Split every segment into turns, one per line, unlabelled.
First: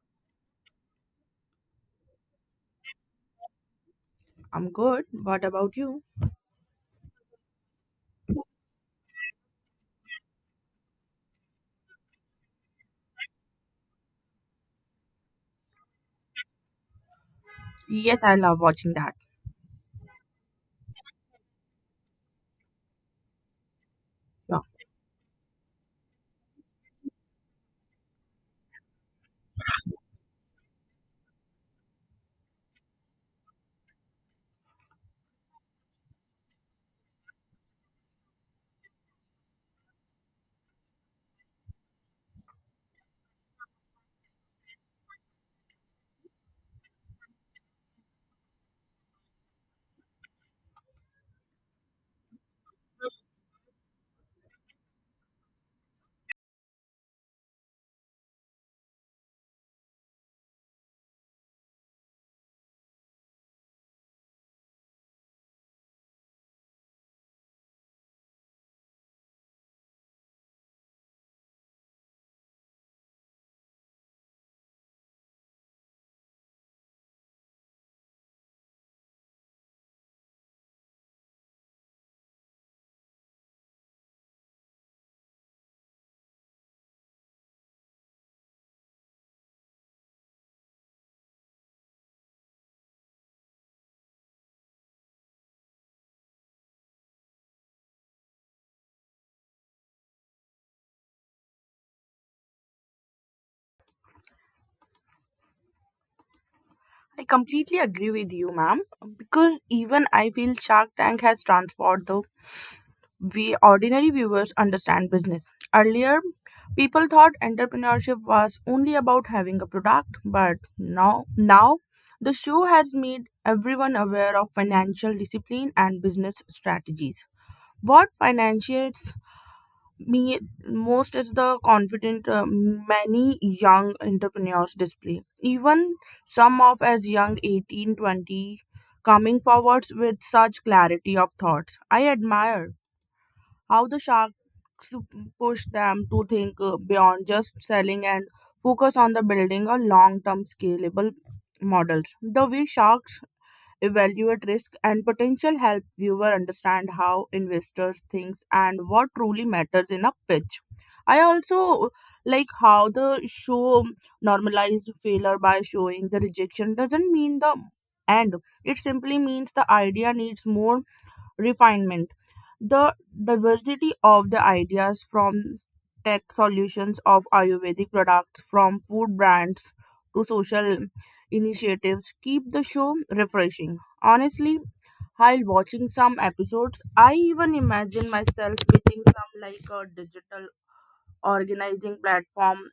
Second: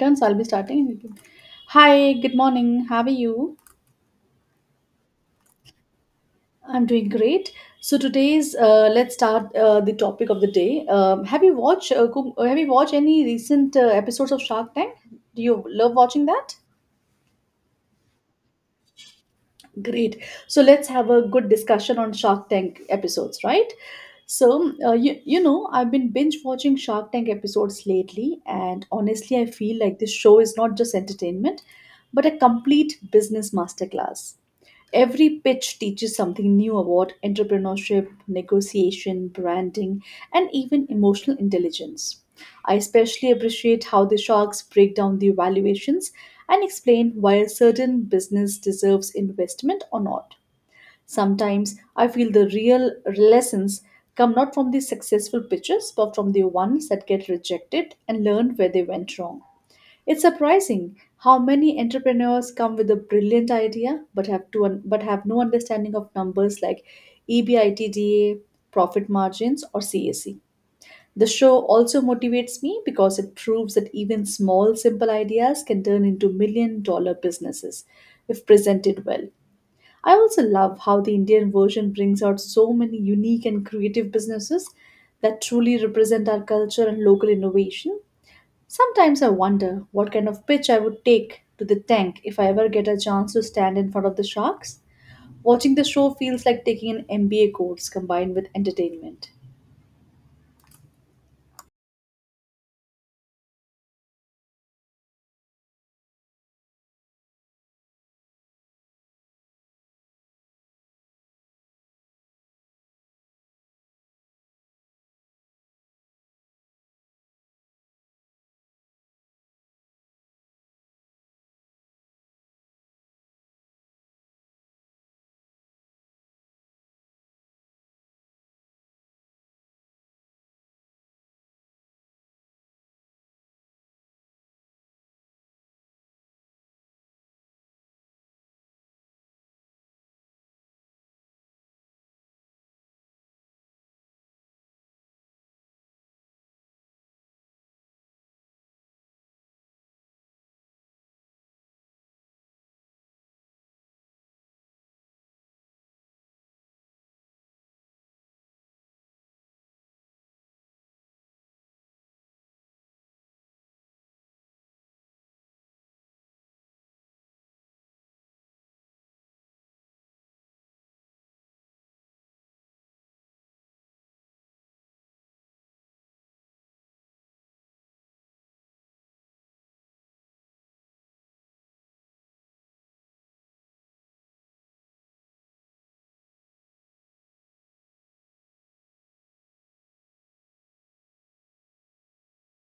So I'll be starting. Hi, good morning. How are you?
I'm good. What about you?
I'm doing great. So today's let's start the topic of the day. Have you watched any recent episodes of Shark Tank? Do you love watching that?
Yes, I love watching that.
Great. So let's have a good discussion on Shark Tank episodes, right?
Yeah.
So, I've been binge watching Shark Tank episodes lately, and honestly, I feel like this show is not just entertainment, but a complete business masterclass. Every pitch teaches something new about entrepreneurship, negotiation, branding, and even emotional intelligence. I especially appreciate how the sharks break down the valuations and explain why a certain business deserves investment or not. Sometimes I feel the real lessons come not from the successful pitches but from the ones that get rejected and learn where they went wrong. It's surprising how many entrepreneurs come with a brilliant idea but have no understanding of numbers like EBITDA, profit margins or CAC. The show also motivates me because it proves that even small simple ideas can turn into million-dollar businesses if presented well. I also love how the Indian version brings out so many unique and creative businesses that truly represent our culture and local innovation. Sometimes I wonder what kind of pitch I would take to the tank if I ever get a chance to stand in front of the sharks. Watching the show feels like taking an MBA course combined with entertainment.
I completely agree with you, ma'am, because even I feel Shark Tank has transformed the way ordinary viewers understand business. Earlier, people thought entrepreneurship was only about having a product, but now the show has made everyone aware of financial discipline and business strategies. What financiers me most is the confident many young entrepreneurs display, even some of as young 18, 20, coming forwards with such clarity of thoughts. I admire how the sharks push them to think beyond just selling and focus on the building a long term scalable models. The way sharks evaluate risk and potential help viewer understand how investors think and what truly matters in a pitch. I also like how the show normalized failure by showing the rejection doesn't mean the end. It simply means the idea needs more refinement. The diversity of the ideas, from tech solutions of Ayurvedic products, from food brands to social initiatives, keep the show refreshing. Honestly, while watching some episodes, I even imagine myself pitching some like a digital organizing platform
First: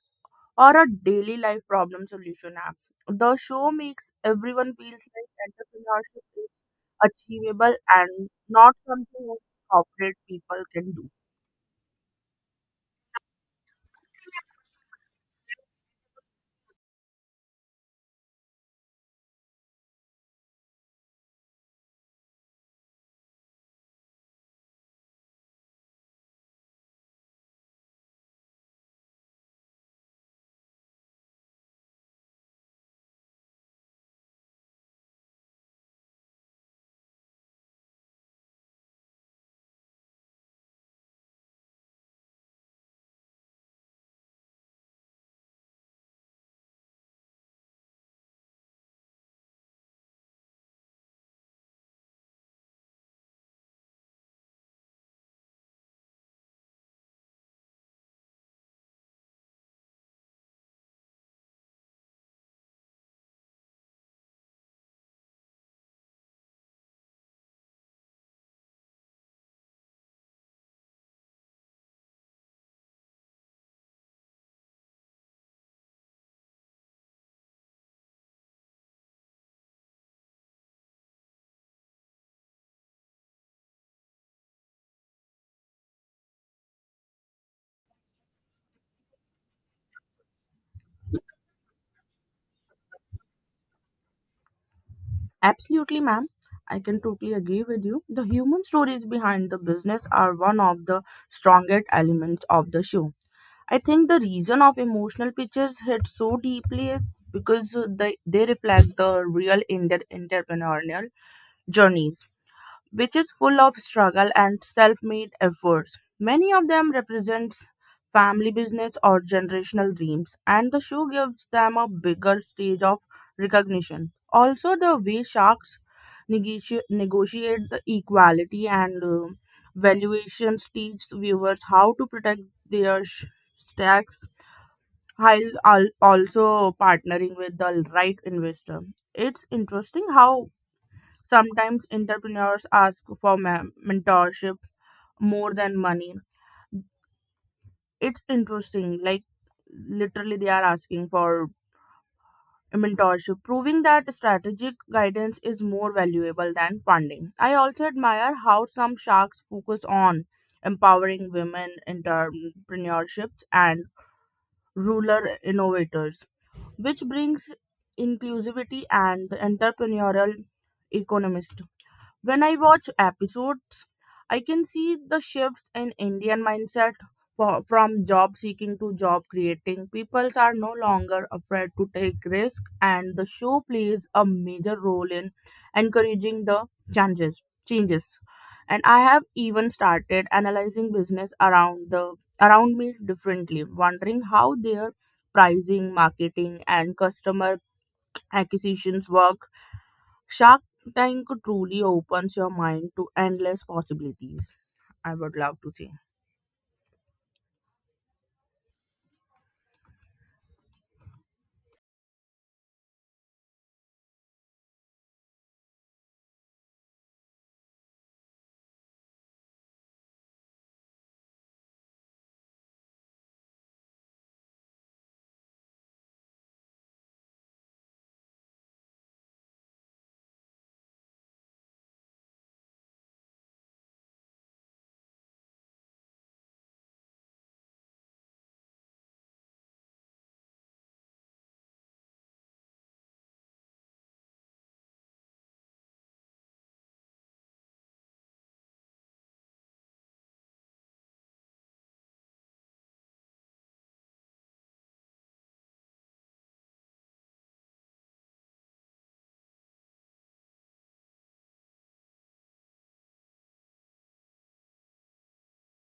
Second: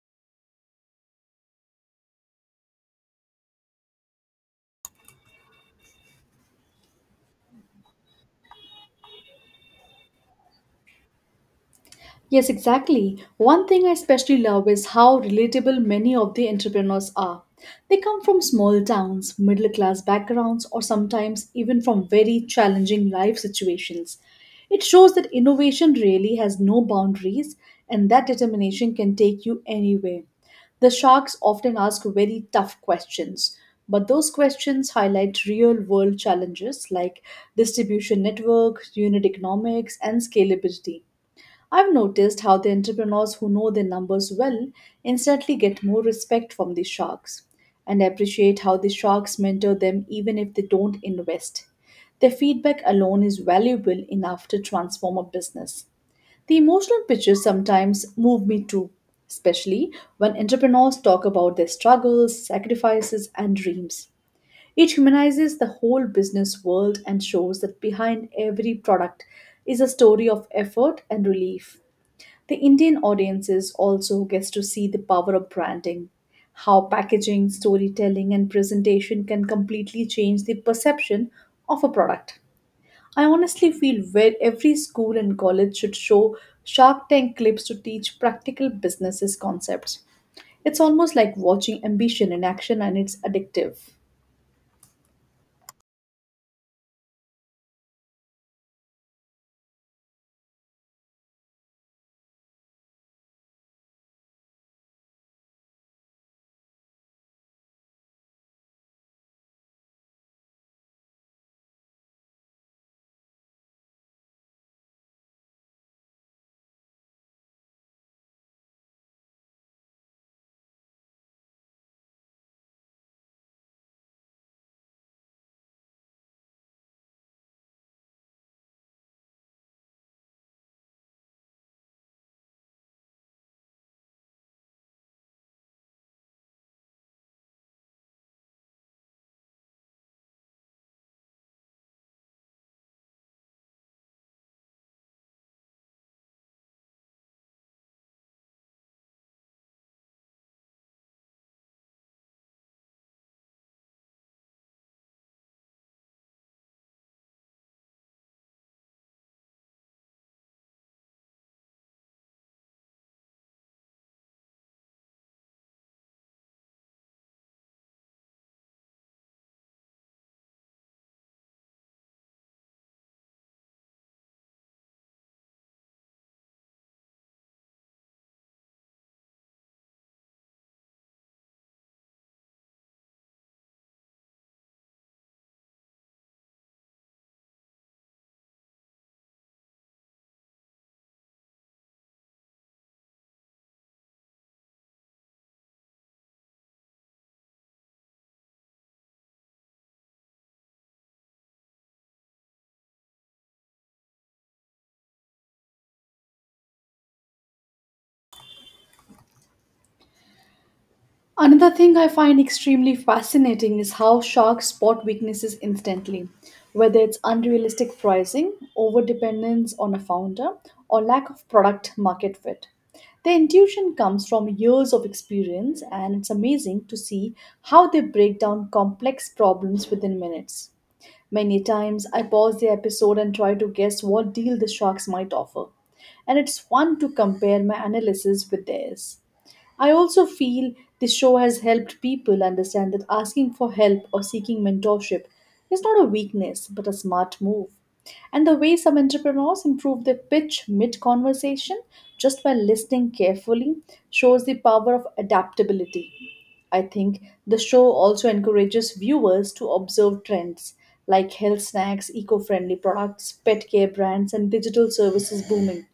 or a daily life problem solution app. The show makes everyone feels like entrepreneurship achievable and not something that corporate people can do.
Yes, exactly. One thing I especially love is how relatable many of the entrepreneurs are. They come from small towns, middle class backgrounds, or sometimes even from very challenging life situations. It shows that innovation really has no boundaries and that determination can take you anywhere. The sharks often ask very tough questions, but those questions highlight real world challenges like distribution network, unit economics, and scalability. I've noticed how the entrepreneurs who know their numbers well instantly get more respect from the sharks and appreciate how the sharks mentor them even if they don't invest. Their feedback alone is valuable enough to transform a business. The emotional pictures sometimes move me too, especially when entrepreneurs talk about their struggles, sacrifices, and dreams. It humanizes the whole business world and shows that behind every product is a story of effort and relief. The Indian audiences also gets to see the power of branding, how packaging, storytelling, and presentation can completely change the perception of a product. I honestly feel where every school and college should show Shark Tank clips to teach practical businesses concepts. It's almost like watching ambition in action and it's addictive.
Absolutely, ma'am. I can totally agree with you. The human stories behind the business are one of the strongest elements of the show. I think the reason of emotional pictures hit so deeply is because they reflect the real Indian entrepreneurial journeys, which is full of struggle and self-made efforts. Many of them represents family business or generational dreams, and the show gives them a bigger stage of recognition. Also, the way sharks negotiate the equality and valuations teach viewers how to protect their stacks while also partnering with the right investor. It's interesting how sometimes entrepreneurs ask for mentorship more than money. It's interesting, like literally they are asking for mentorship, proving that strategic guidance is more valuable than funding. I also admire how some sharks focus on empowering women entrepreneurships and rural innovators, which brings inclusivity and the entrepreneurial economy. When I watch episodes, I can see the shifts in Indian mindset from job seeking to job creating. People are no longer afraid to take risk and the show plays a major role in encouraging the changes. And I have even started analyzing business around the around me differently, wondering how their pricing, marketing and customer acquisitions work. Shark Tank truly opens your mind to endless possibilities. I would love to say.
Another thing I find extremely fascinating is how sharks spot weaknesses instantly, whether it's unrealistic pricing, overdependence on a founder, or lack of product market fit. Their intuition comes from years of experience, and it's amazing to see how they break down complex problems within minutes. Many times I pause the episode and try to guess what deal the sharks might offer, and it's fun to compare my analysis with theirs. I also feel the show has helped people understand that asking for help or seeking mentorship is not a weakness but a smart move. And the way some entrepreneurs improve their pitch mid conversation just by listening carefully shows the power of adaptability. I think the show also encourages viewers to observe trends like health snacks, eco friendly products, pet care brands, and digital services booming.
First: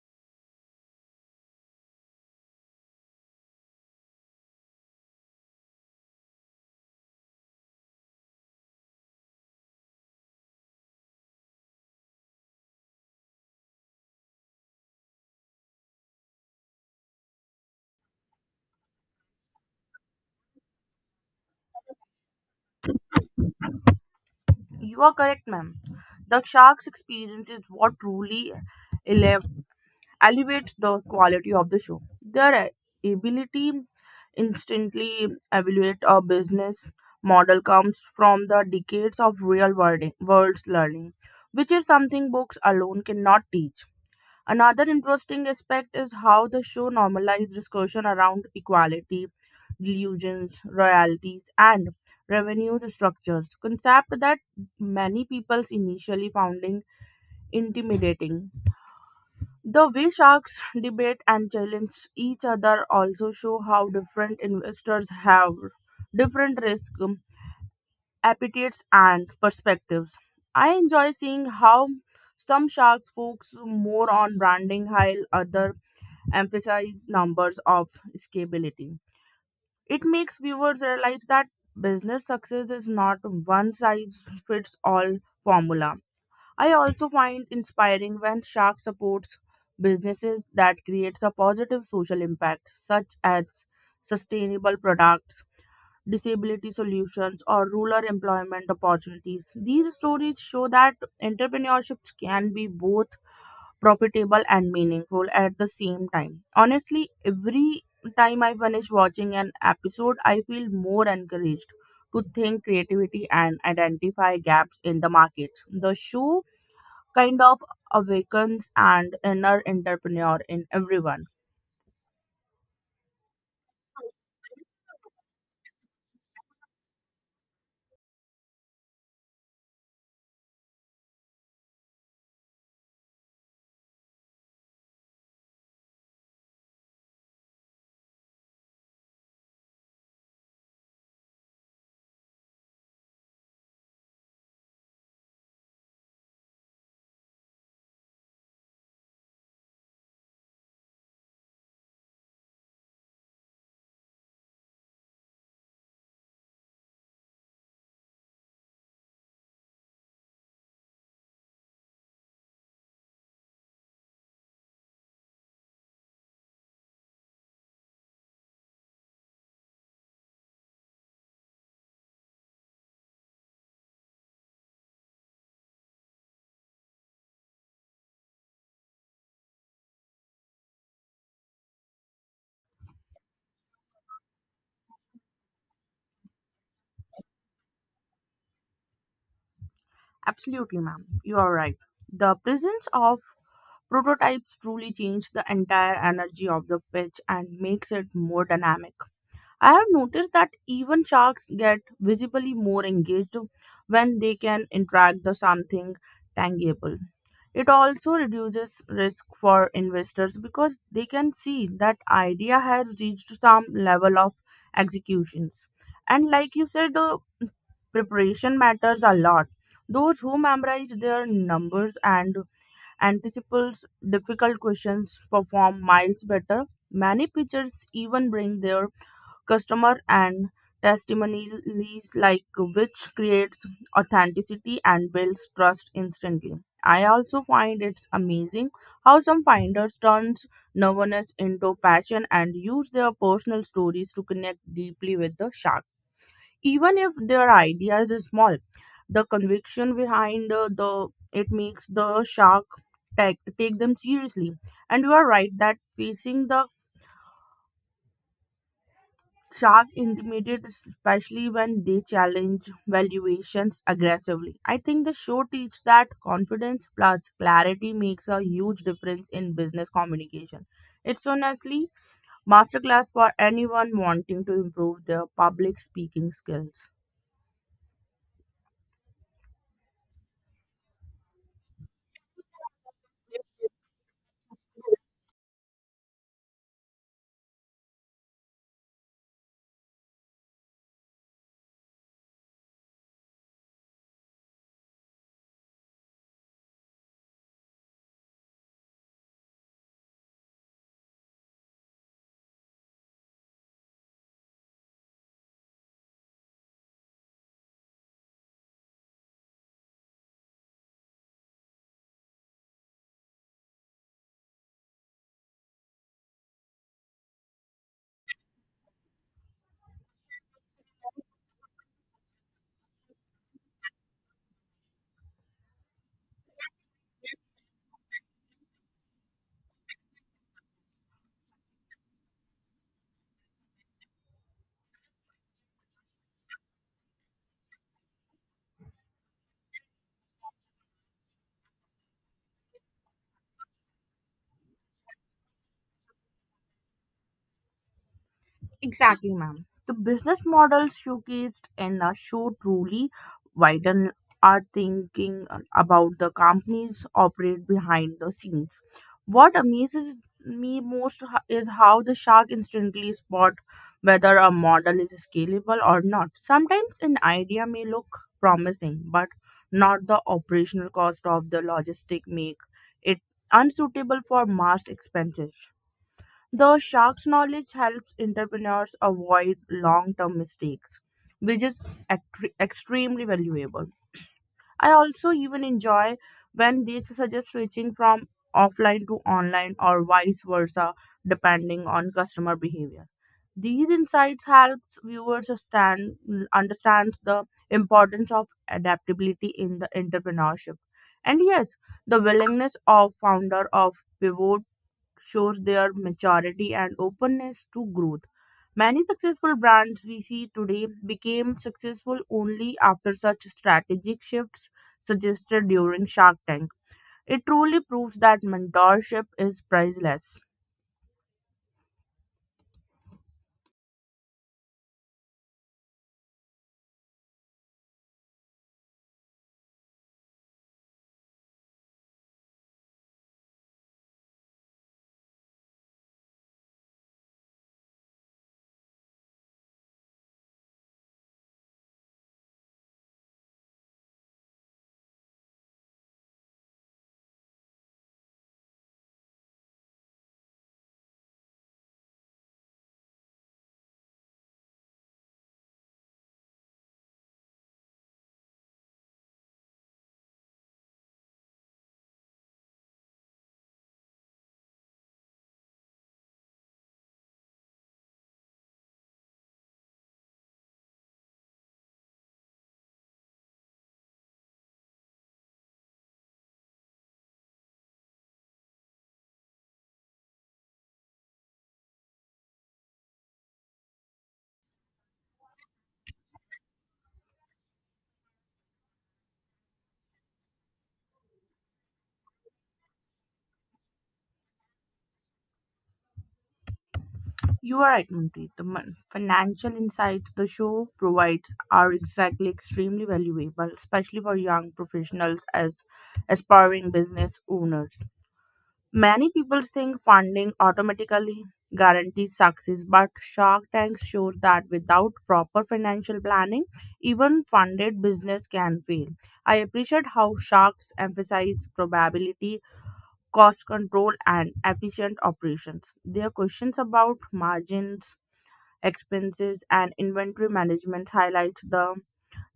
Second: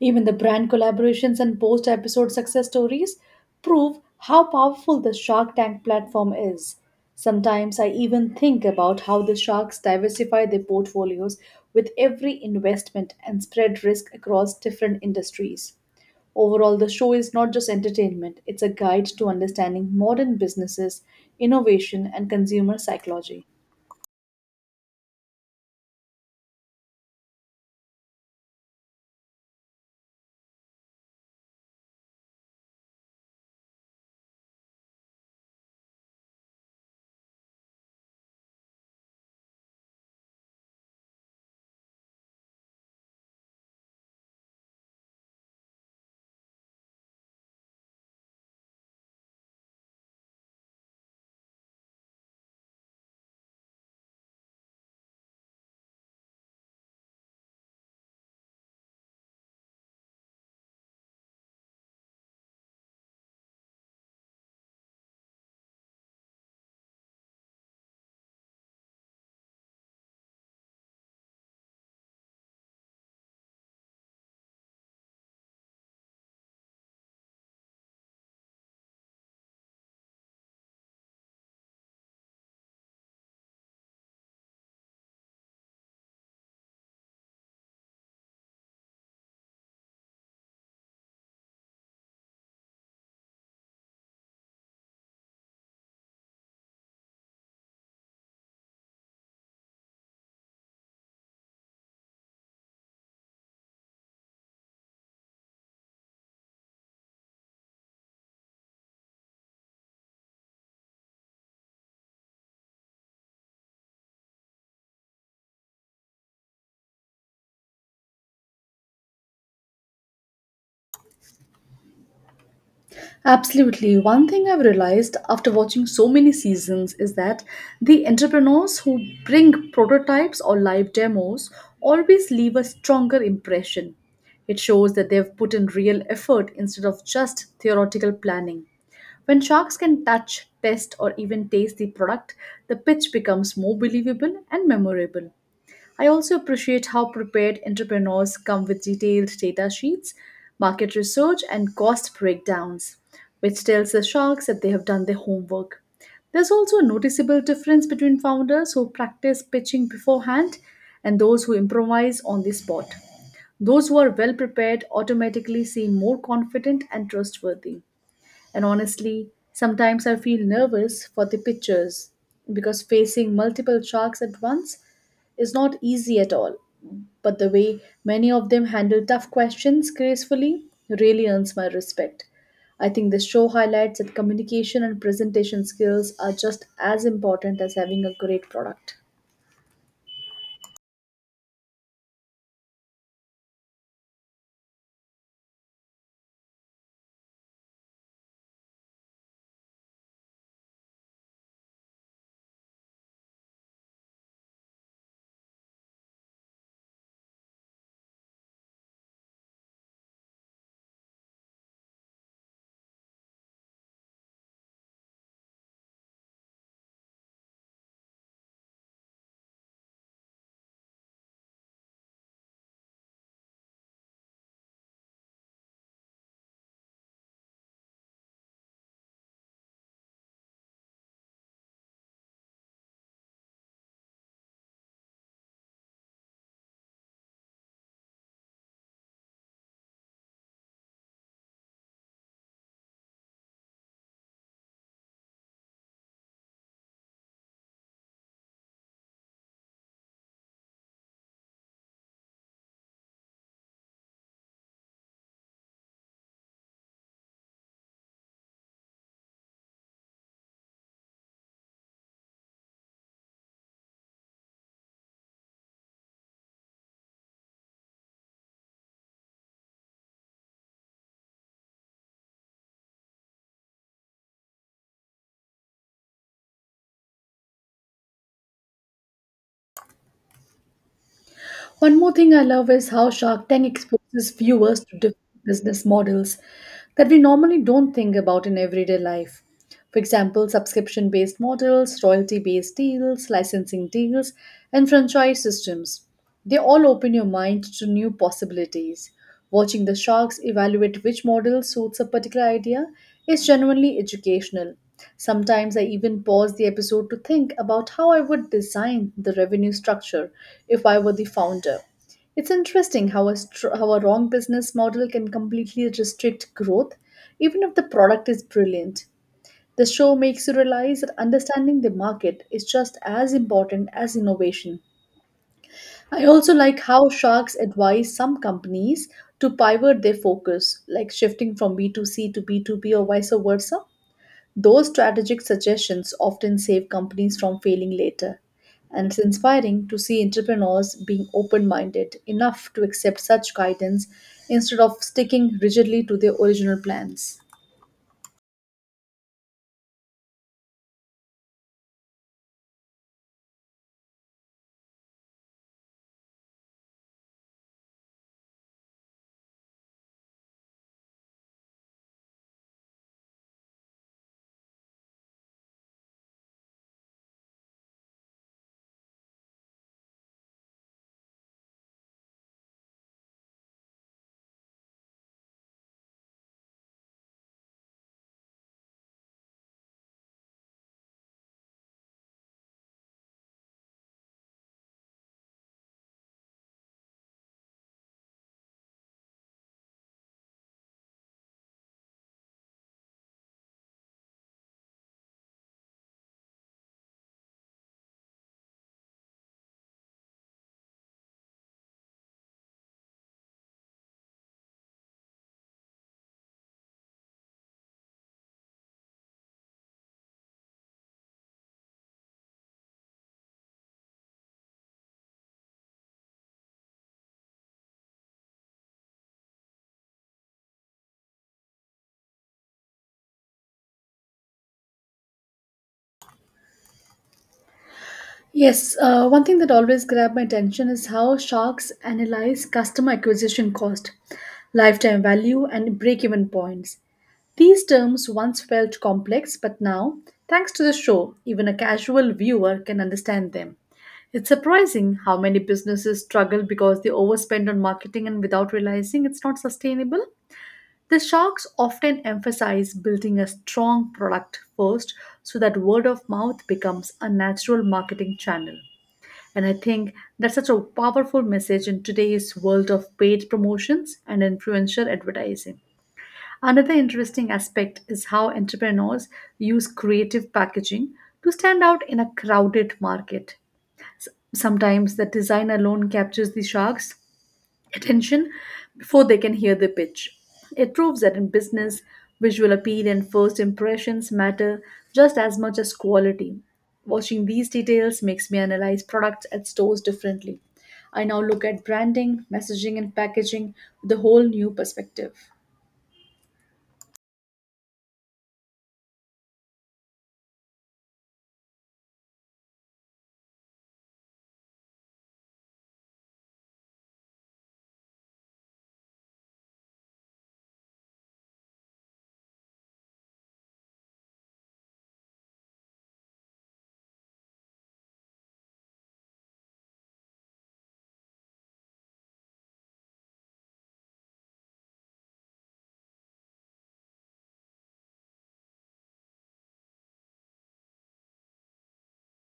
Even the brand collaborations and post episode success stories prove how powerful the Shark Tank platform is. Sometimes I even think about how the sharks diversify their portfolios with every investment and spread risk across different industries. Overall, the show is not just entertainment, it's a guide to understanding modern businesses, innovation, and consumer psychology.
You are correct, ma'am. The shark's experience is what truly ele- elevates the quality of the show. Their ability instantly evaluate a business model comes from the decades of real world's learning, which is something books alone cannot teach. Another interesting aspect is how the show normalized discussion around equality, delusions, royalties, and revenue structures, concept that many peoples initially found intimidating. The way sharks debate and challenge each other also show how different investors have different risk appetites and perspectives. I enjoy seeing how some sharks focus more on branding while other emphasize numbers of scalability. It makes viewers realize that business success is not one size fits all formula. I also find inspiring when Shark supports businesses that creates a positive social impact such as sustainable products, disability solutions or rural employment opportunities. These stories show that entrepreneurship can be both profitable and meaningful at the same time. Honestly, every time I finish watching an episode, I feel more encouraged to think creativity and identify gaps in the markets. The show kind of awakens an inner entrepreneur in everyone.
Absolutely. One thing I've realized after watching so many seasons is that the entrepreneurs who bring prototypes or live demos always leave a stronger impression. It shows that they've put in real effort instead of just theoretical planning. When sharks can touch, test, or even taste the product, the pitch becomes more believable and memorable. I also appreciate how prepared entrepreneurs come with detailed data sheets, market research, and cost breakdowns, which tells the sharks that they have done their homework. There's also a noticeable difference between founders who practice pitching beforehand and those who improvise on the spot. Those who are well prepared automatically seem more confident and trustworthy. And honestly, sometimes I feel nervous for the pictures because facing multiple sharks at once is not easy at all. But the way many of them handle tough questions gracefully really earns my respect. I think the show highlights that communication and presentation skills are just as important as having a great product.
Absolutely, ma'am. You are right. The presence of prototypes truly changes the entire energy of the pitch and makes it more dynamic. I have noticed that even sharks get visibly more engaged when they can interact with something tangible. It also reduces risk for investors because they can see that idea has reached some level of executions. And like you said, preparation matters a lot. Those who memorize their numbers and anticipates difficult questions perform miles better. Many pitchers even bring their customer and testimonies like which creates authenticity and builds trust instantly. I also find it's amazing how some finders turns nervousness into passion and use their personal stories to connect deeply with the shark, even if their ideas is small. The conviction behind the it makes the shark take them seriously. And you are right that facing the Shark intimidate, especially when they challenge valuations aggressively. I think the show teaches that confidence plus clarity makes a huge difference in business communication. It's honestly masterclass for anyone wanting to improve their public speaking skills.
One more thing I love is how Shark Tank exposes viewers to different business models that we normally don't think about in everyday life. For example, subscription based models, royalty based deals, licensing deals, and franchise systems. They all open your mind to new possibilities. Watching the sharks evaluate which model suits a particular idea is genuinely educational. Sometimes I even pause the episode to think about how I would design the revenue structure if I were the founder. It's interesting how how a wrong business model can completely restrict growth, even if the product is brilliant. The show makes you realize that understanding the market is just as important as innovation. I also like how sharks advise some companies to pivot their focus, like shifting from B2C to B2B or vice versa. Those strategic suggestions often save companies from failing later. And it's inspiring to see entrepreneurs being open minded enough to accept such guidance instead of sticking rigidly to their original plans.
Exactly, ma'am. The business models showcased in the show truly widen our thinking about the companies operate behind the scenes. What amazes me most is how the shark instantly spot whether a model is scalable or not. Sometimes an idea may look promising, but not the operational cost of the logistic make it unsuitable for mass expenses. The shark's knowledge helps entrepreneurs avoid long term mistakes, which is extremely valuable. I also even enjoy when they suggest switching from offline to online or vice versa, depending on customer behavior. These insights helps viewers stand, understand the importance of adaptability in the entrepreneurship. And yes, the willingness of founder of pivot shows their maturity and openness to growth. Many successful brands we see today became successful only after such strategic shifts suggested during Shark Tank. It truly proves that mentorship is priceless.
Yes, one thing that always grabbed my attention is how sharks analyze customer acquisition cost, lifetime value, and break even points. These terms once felt complex, but now, thanks to the show, even a casual viewer can understand them. It's surprising how many businesses struggle because they overspend on marketing and without realizing it's not sustainable. The sharks often emphasize building a strong product first so that word of mouth becomes a natural marketing channel. And I think that's such a powerful message in today's world of paid promotions and influencer advertising. Another interesting aspect is how entrepreneurs use creative packaging to stand out in a crowded market. Sometimes the design alone captures the sharks, attention before they can hear the pitch. It proves that in business, visual appeal and first impressions matter just as much as quality. Watching these details makes me analyze products at stores differently. I now look at branding, messaging, and packaging with a whole new perspective.
You are right, Manpreet. The financial insights the show provides are exactly extremely valuable, especially for young professionals as aspiring business owners. Many people think funding automatically guarantees success, but Shark Tank shows that without proper financial planning, even funded business can fail. I appreciate how sharks emphasize probability, cost control, and efficient operations. Their questions about margins, expenses, and inventory management highlights the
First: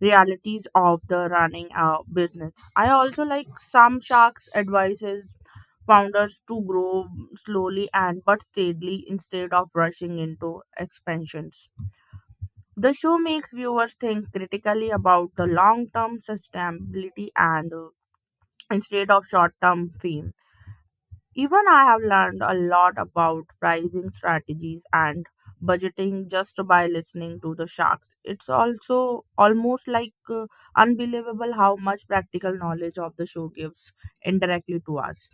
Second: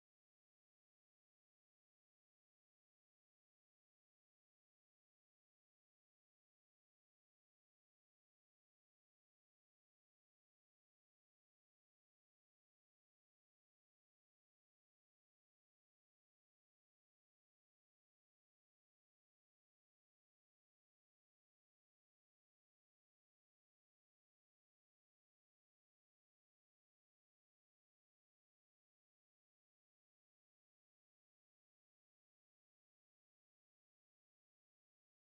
realities of the running a business. I also like some sharks' advices founders to grow slowly and but steadily instead of rushing into expansions. The show makes viewers think critically about the long term sustainability and instead of short term fame. Even I have learned a lot about pricing strategies and budgeting just by listening to the sharks. It's also almost like unbelievable how much practical knowledge of the show gives indirectly to us.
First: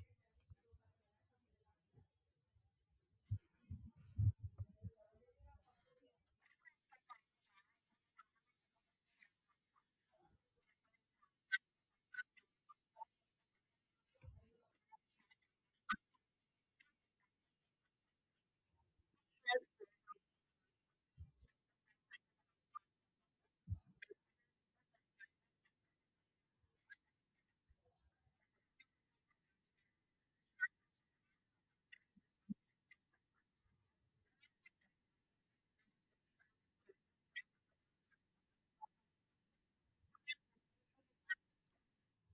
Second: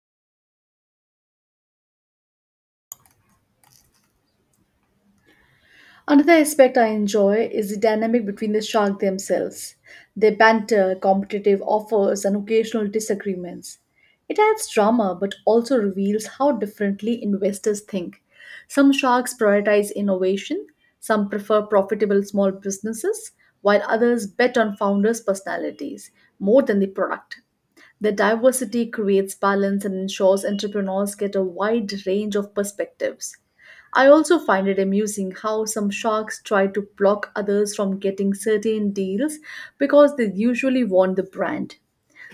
Another aspect I enjoy is the dynamic between the shark themselves. Their banter, competitive offers, and occasional disagreements. It adds drama but also reveals how differently investors think. Some sharks prioritize innovation, some prefer profitable small businesses, while others bet on founders' personalities more than the product. The diversity creates balance and ensures entrepreneurs get a wide range of perspectives. I also find it amusing how some sharks try to block others from getting certain deals because they usually want the brand.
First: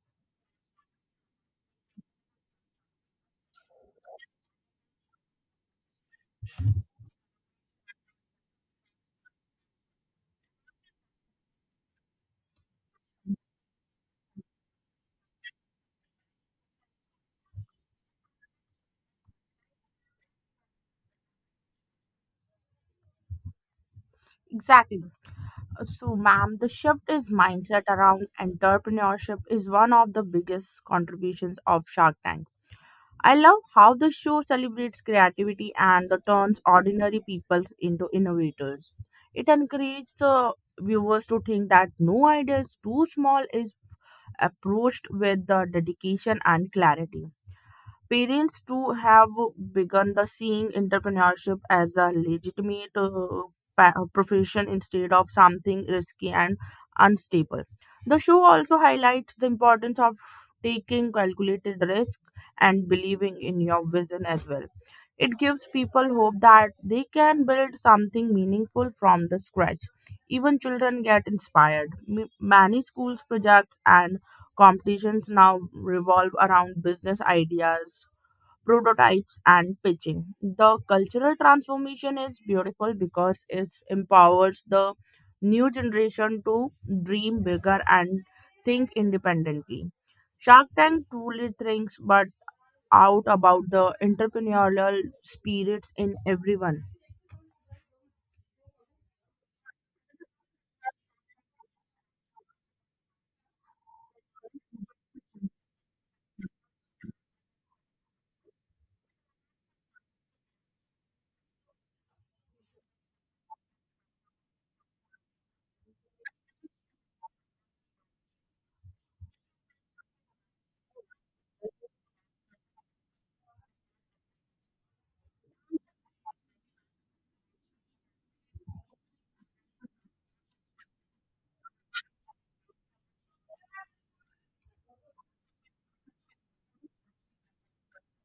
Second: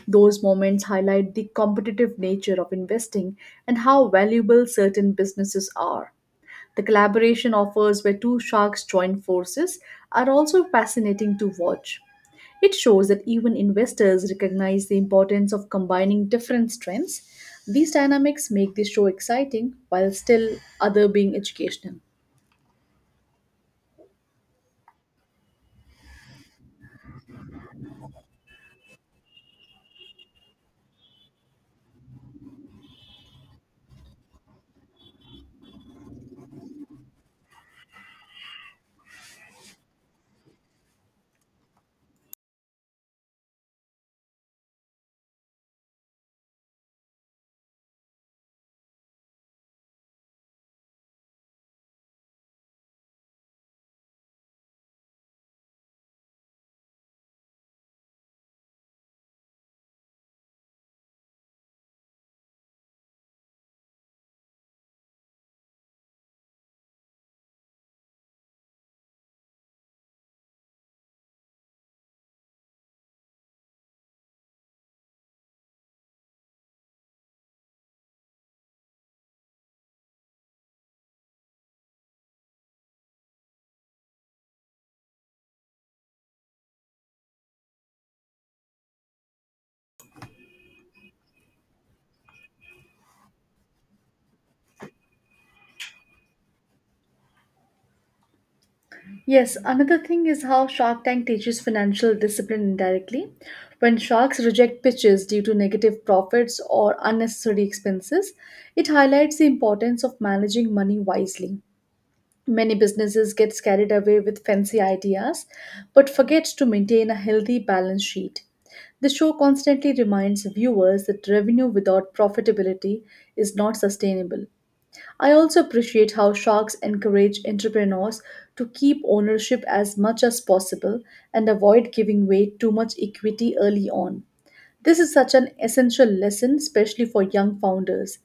Those moments highlight the competitive nature of investing and how valuable certain businesses are. The collaboration offers where two sharks join forces are also fascinating to watch. It shows that even investors recognize the importance of combining different strengths. These dynamics make the show exciting while still other being educational.
Exactly. So, ma'am, the shift is mindset around entrepreneurship is one of the biggest contributions of Shark Tank. I love how the show celebrates creativity and the turns ordinary people into innovators. It encourages the viewers to think that no idea is too small is approached with the dedication and clarity. Parents too have begun the seeing entrepreneurship as a legitimate profession instead of something risky and unstable. The show also highlights the importance of taking calculated risk and believing in your vision as well. It gives people hope that they can build something meaningful from the scratch. Even children get inspired. Many schools projects and competitions now revolve around business ideas prototypes and pitching. The cultural transformation is beautiful because it empowers the new generation to dream bigger and think independently. Shark Tank truly thinks but out about the entrepreneurial spirits in everyone.
Yes, another thing is how Shark Tank teaches financial discipline indirectly. When sharks reject pitches due to negative profits or unnecessary expenses, it highlights the importance of managing money wisely. Many businesses get carried away with fancy ideas but forget to maintain a healthy balance sheet. The show constantly reminds viewers that revenue without profitability is not sustainable. I also appreciate how sharks encourage entrepreneurs to keep ownership as much as possible and avoid giving away too much equity early on. This is such an essential lesson, especially for young founders.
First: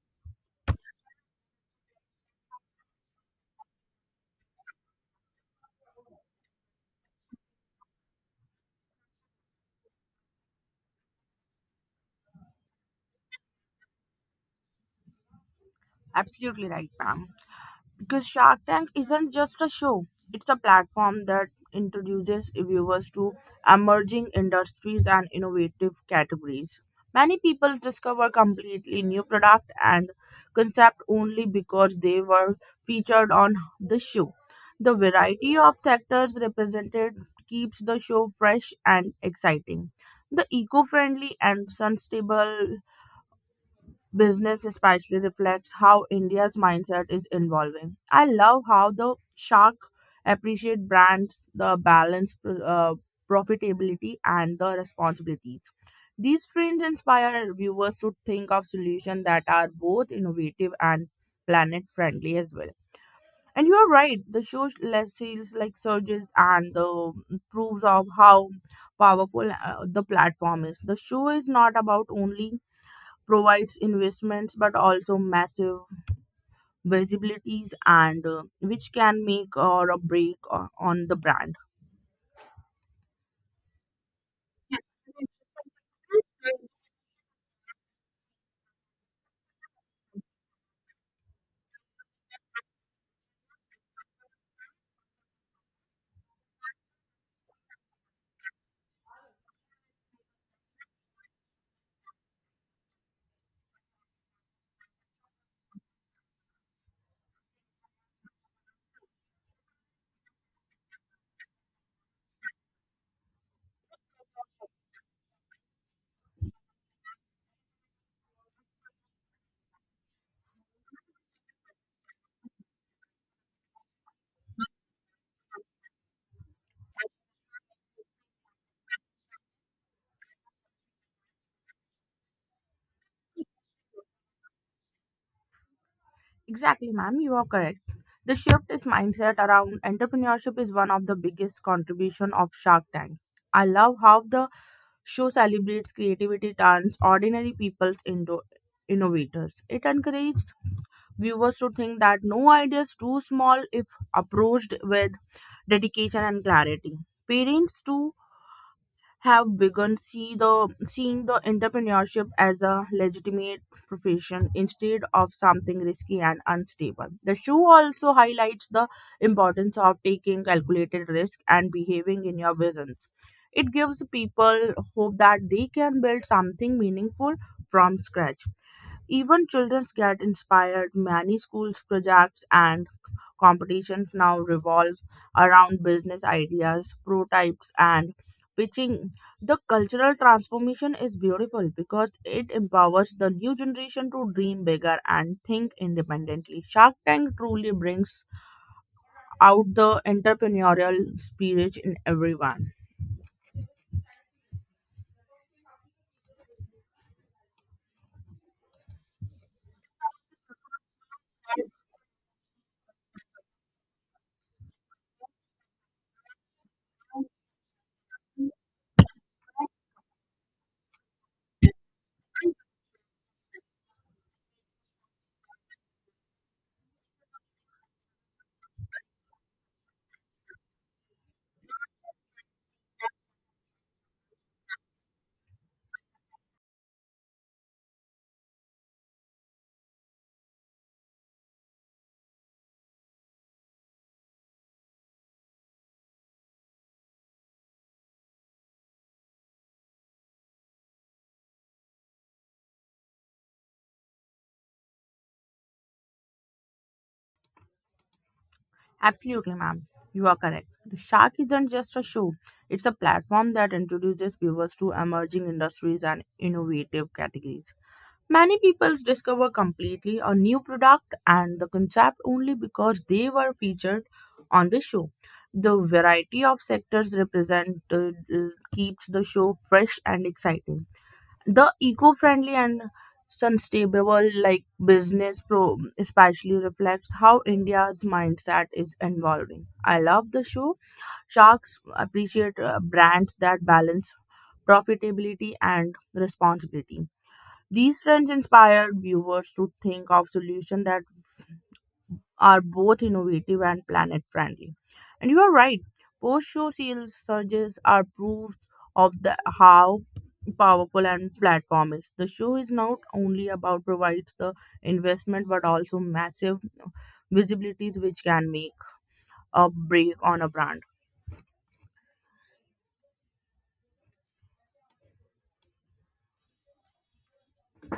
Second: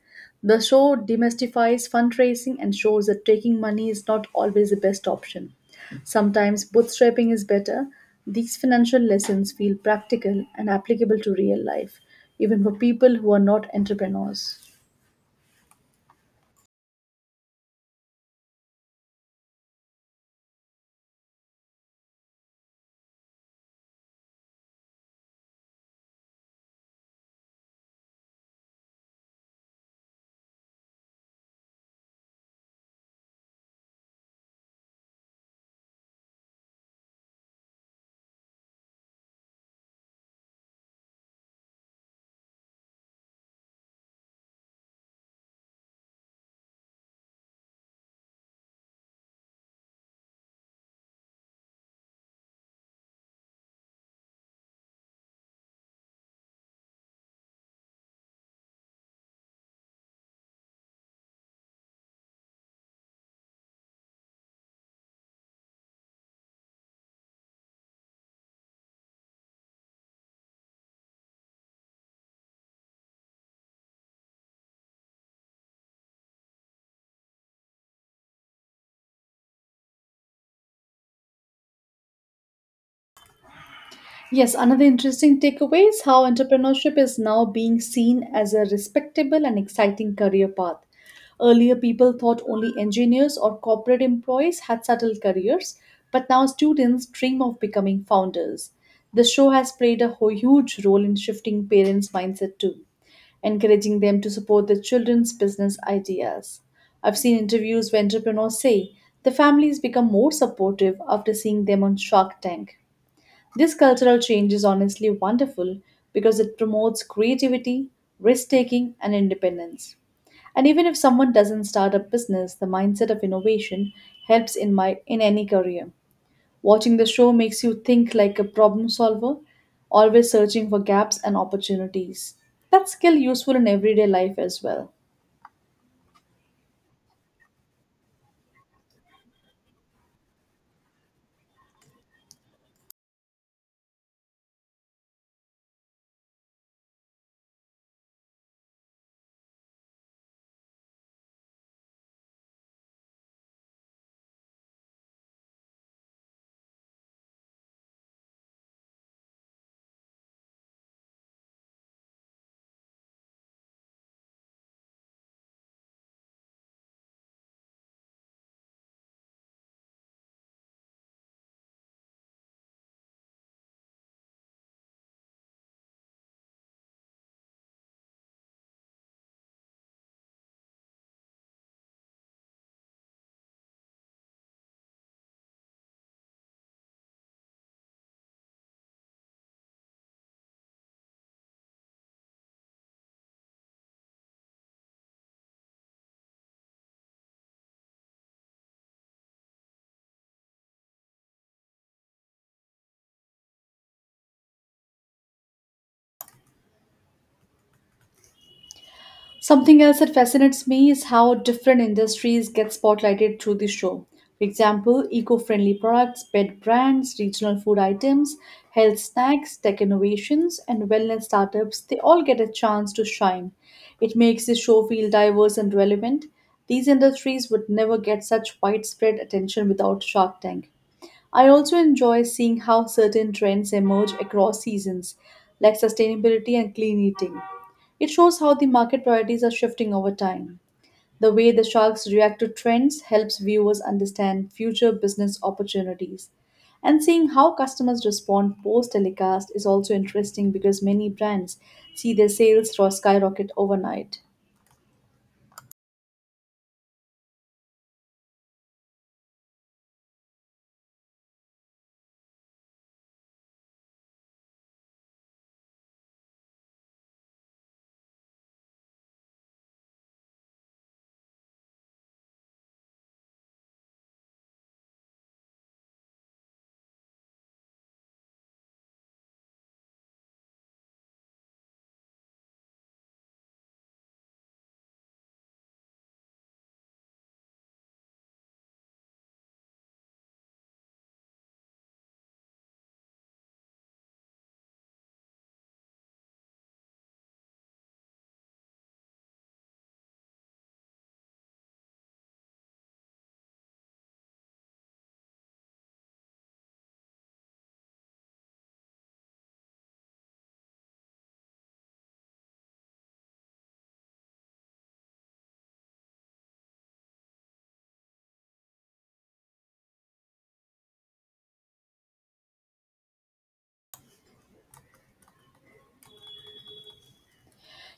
The show demystifies fundraising and shows that taking money is not always the best option. Sometimes bootstrapping is better. These financial lessons feel practical and applicable to real life, even for people who are not entrepreneurs.
Absolutely right, ma'am. Because Shark Tank isn't just a show, it's a platform that introduces viewers to emerging industries and innovative categories. Many people discover completely new product and concept only because they were featured on the show. The variety of sectors represented keeps the show fresh and exciting. The eco-friendly and sustainable business especially reflects how India's mindset is evolving. I love how the shark appreciate brands, the balance, profitability, and the responsibilities. These trends inspire viewers to think of solutions that are both innovative and planet friendly as well. And you are right, the show sales like surges and the proves of how powerful the platform is. The show is not about only provides investments but also massive visibilities and which can make or a break on the brand.
Yes, another interesting takeaway is how entrepreneurship is now being seen as a respectable and exciting career path. Earlier, people thought only engineers or corporate employees had subtle careers, but now students dream of becoming founders. The show has played a huge role in shifting parents' mindset too, encouraging them to support their children's business ideas. I've seen interviews where entrepreneurs say the families become more supportive after seeing them on Shark Tank. This cultural change is honestly wonderful because it promotes creativity, risk taking, and independence. And even if someone doesn't start a business, the mindset of innovation helps in any career. Watching the show makes you think like a problem solver, always searching for gaps and opportunities. That skill useful in everyday life as well.
Exactly, ma'am, you are correct. The shift in mindset around entrepreneurship is one of the biggest contribution of Shark Tank. I love how the show celebrates creativity turns ordinary people into innovators. It encourages viewers to think that no idea is too small if approached with dedication and clarity. Parents too have begun seeing the entrepreneurship as a legitimate profession instead of something risky and unstable. The show also highlights the importance of taking calculated risk and behaving in your visions. It gives people hope that they can build something meaningful from scratch. Even children get inspired. Many schools projects and competitions now revolve around business ideas, prototypes and pitching. The cultural transformation is beautiful because it empowers the new generation to dream bigger and think independently. Shark Tank truly brings out the entrepreneurial spirit in everyone.
Something else that fascinates me is how different industries get spotlighted through the show. For example, eco friendly products, pet brands, regional food items, health snacks, tech innovations, and wellness startups they all get a chance to shine. It makes the show feel diverse and relevant. These industries would never get such widespread attention without Shark Tank. I also enjoy seeing how certain trends emerge across seasons, like sustainability and clean eating. It shows how the market priorities are shifting over time. The way the sharks react to trends helps viewers understand future business opportunities. And seeing how customers respond post telecast is also interesting because many brands see their sales skyrocket overnight.
Absolutely, ma'am. You are correct. The Shark isn't just a show, it's a platform that introduces viewers to emerging industries and innovative categories. Many people discover completely a new product and the concept only because they were featured on the show. The variety of sectors represented uh, keeps the show fresh and exciting. The eco-friendly and sustainable like business pro especially reflects how India's mindset is evolving. I love the show sharks appreciate brands that balance profitability and responsibility. These trends inspire viewers to think of solutions that are both innovative and planet friendly. And you are right, post show sales surges are proof of the how powerful and platform is. The show is not only about provides the investment but also massive visibilities which can make a break on a brand.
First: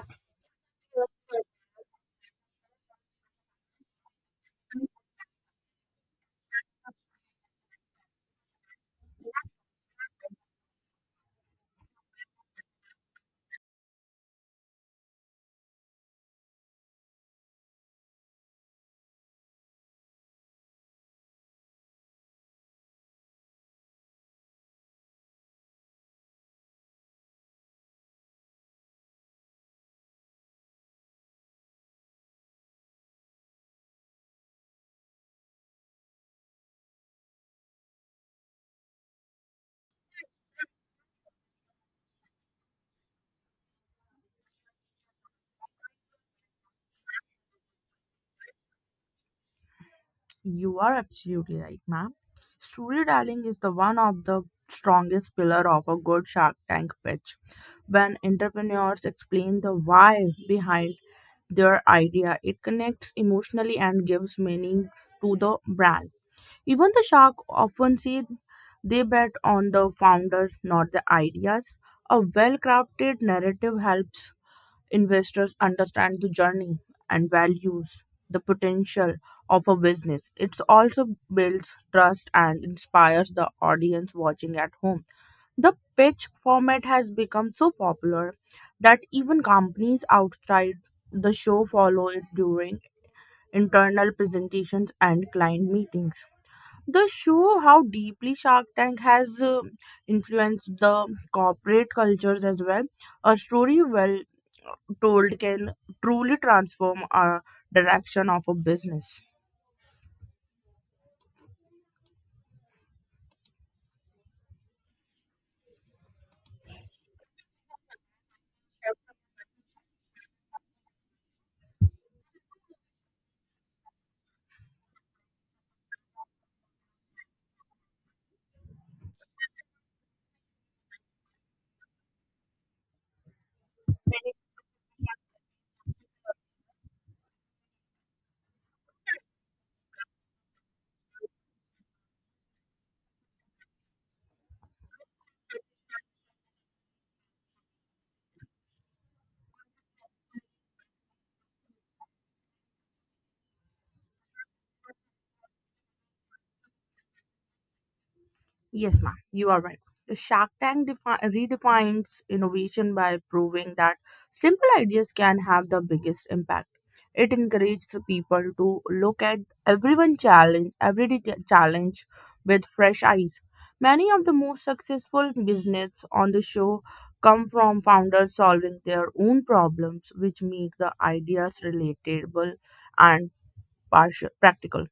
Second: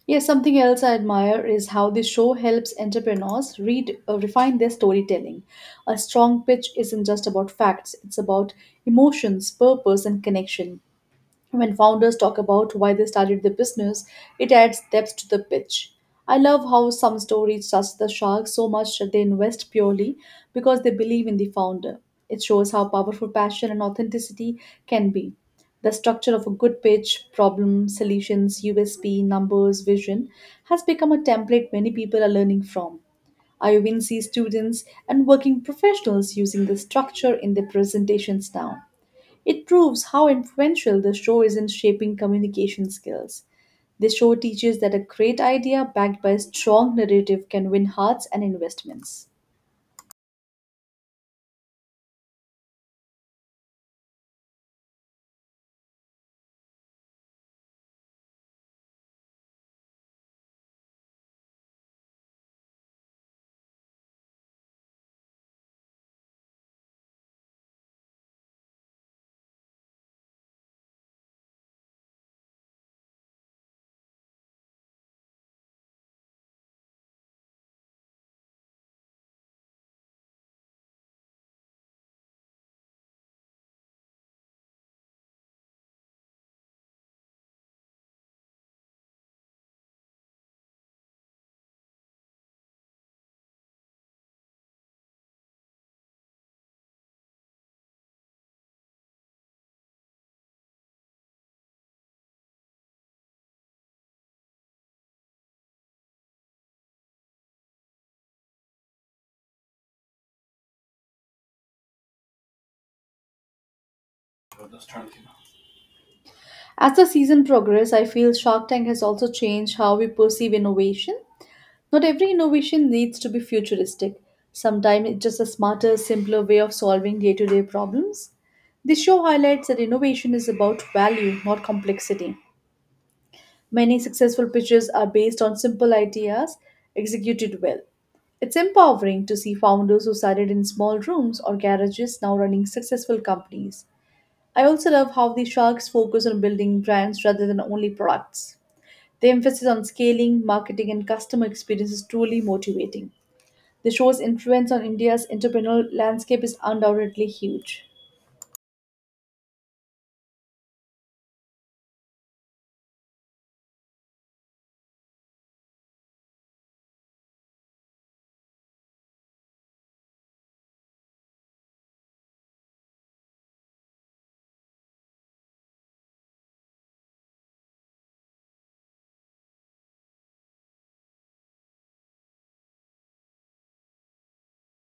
Yes, something else I admire is how the show helps entrepreneurs refine their storytelling. A strong pitch isn't just about facts, it's about emotions, purpose, and connection. When founders talk about why they started their business, it adds depth to the pitch. I love how some stories touch the shark so much that they invest purely because they believe in the founder. It shows how powerful passion and authenticity can be. The structure of a good pitch, problem, solutions, USP, numbers, vision has become a template many people are learning from. I even see students and working professionals using this structure in their presentations now. It proves how influential the show is in shaping communication skills. The show teaches that a great idea backed by a strong narrative can win hearts and investments.
You are absolutely right, ma'am. Storytelling is the one of the strongest pillar of a good Shark Tank pitch. When entrepreneurs explain the why behind their idea, it connects emotionally and gives meaning to the brand. Even the shark often say they bet on the founders, not the ideas. A well crafted narrative helps investors understand the journey and values the potential of a business. It also builds trust and inspires the audience watching at home. The pitch format has become so popular that even companies outside the show follow it during internal presentations and client meetings. The show how deeply Shark Tank has influenced the corporate cultures as well. A story well told can truly transform a direction of a business.
As the season progresses, I feel Shark Tank has also changed how we perceive innovation. Not every innovation needs to be futuristic. Sometimes it's just a smarter, simpler way of solving day to day problems. The show highlights that innovation is about value, not complexity. Many successful pitches are based on simple ideas executed well. It's empowering to see founders who started in small rooms or garages now running successful companies. I also love how the sharks focus on building brands rather than only products. The emphasis on scaling, marketing, and customer experience is truly motivating. The show's influence on India's entrepreneurial landscape is undoubtedly huge.
Yes, ma'am, you are right. The Shark Tank redefines innovation by proving that simple ideas can have the biggest impact. It encourages people to look at everyone challenge, everyday challenge with fresh eyes. Many of the most successful business on the show come from founders solving their own problems, which make the ideas relatable and partial, practical.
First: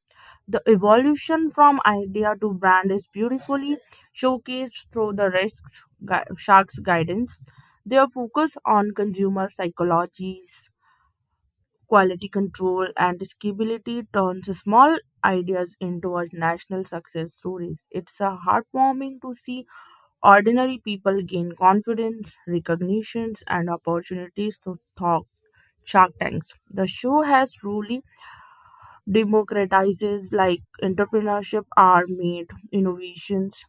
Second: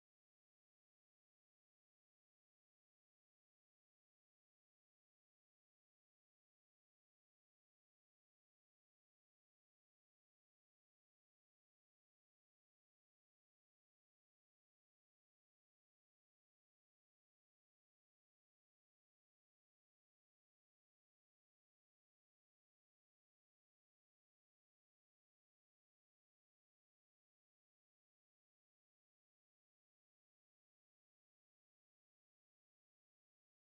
The evolution from idea to brand is beautifully showcased through the risks shark's guidance. Their focus on consumer psychologies, quality control, and scalability turns small ideas into a national success stories. It's a heartwarming to see ordinary people gain confidence, recognitions, and opportunities to talk Shark Tanks. The show has truly democratizes like entrepreneurship are made innovations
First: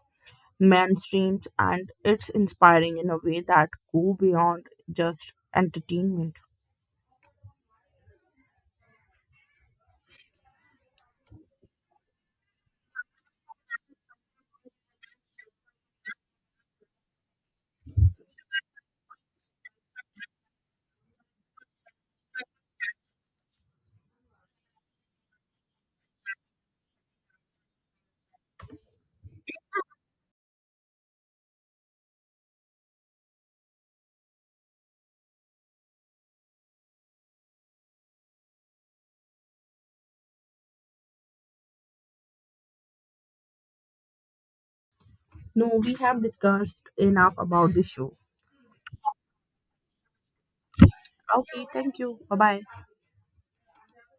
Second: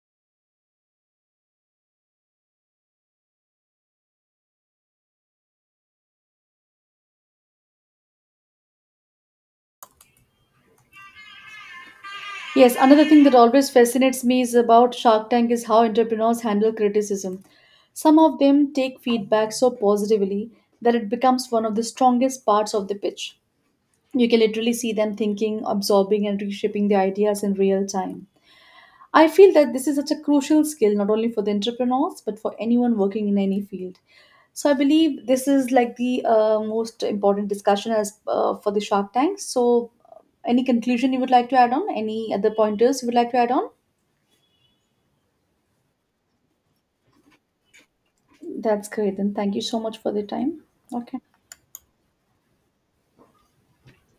mainstreams and it's inspiring in a way that go beyond just entertainment.
Yes, another thing that always fascinates me is about Shark Tank is how entrepreneurs handle criticism. Some of them take feedback so positively that it becomes one of the strongest parts of the pitch. You can literally see them thinking, absorbing, and reshaping the ideas in real time. I feel that this is such a crucial skill, not only for the entrepreneurs, but for anyone working in any field. So I believe this is like the most important discussion as for the Shark Tank. Any conclusion you would like to add on? Any other pointers you would like to add on?
No, we have discussed enough about the show.
That's great. Then thank you so much for the time. Okay.
Okay, thank you, bye bye.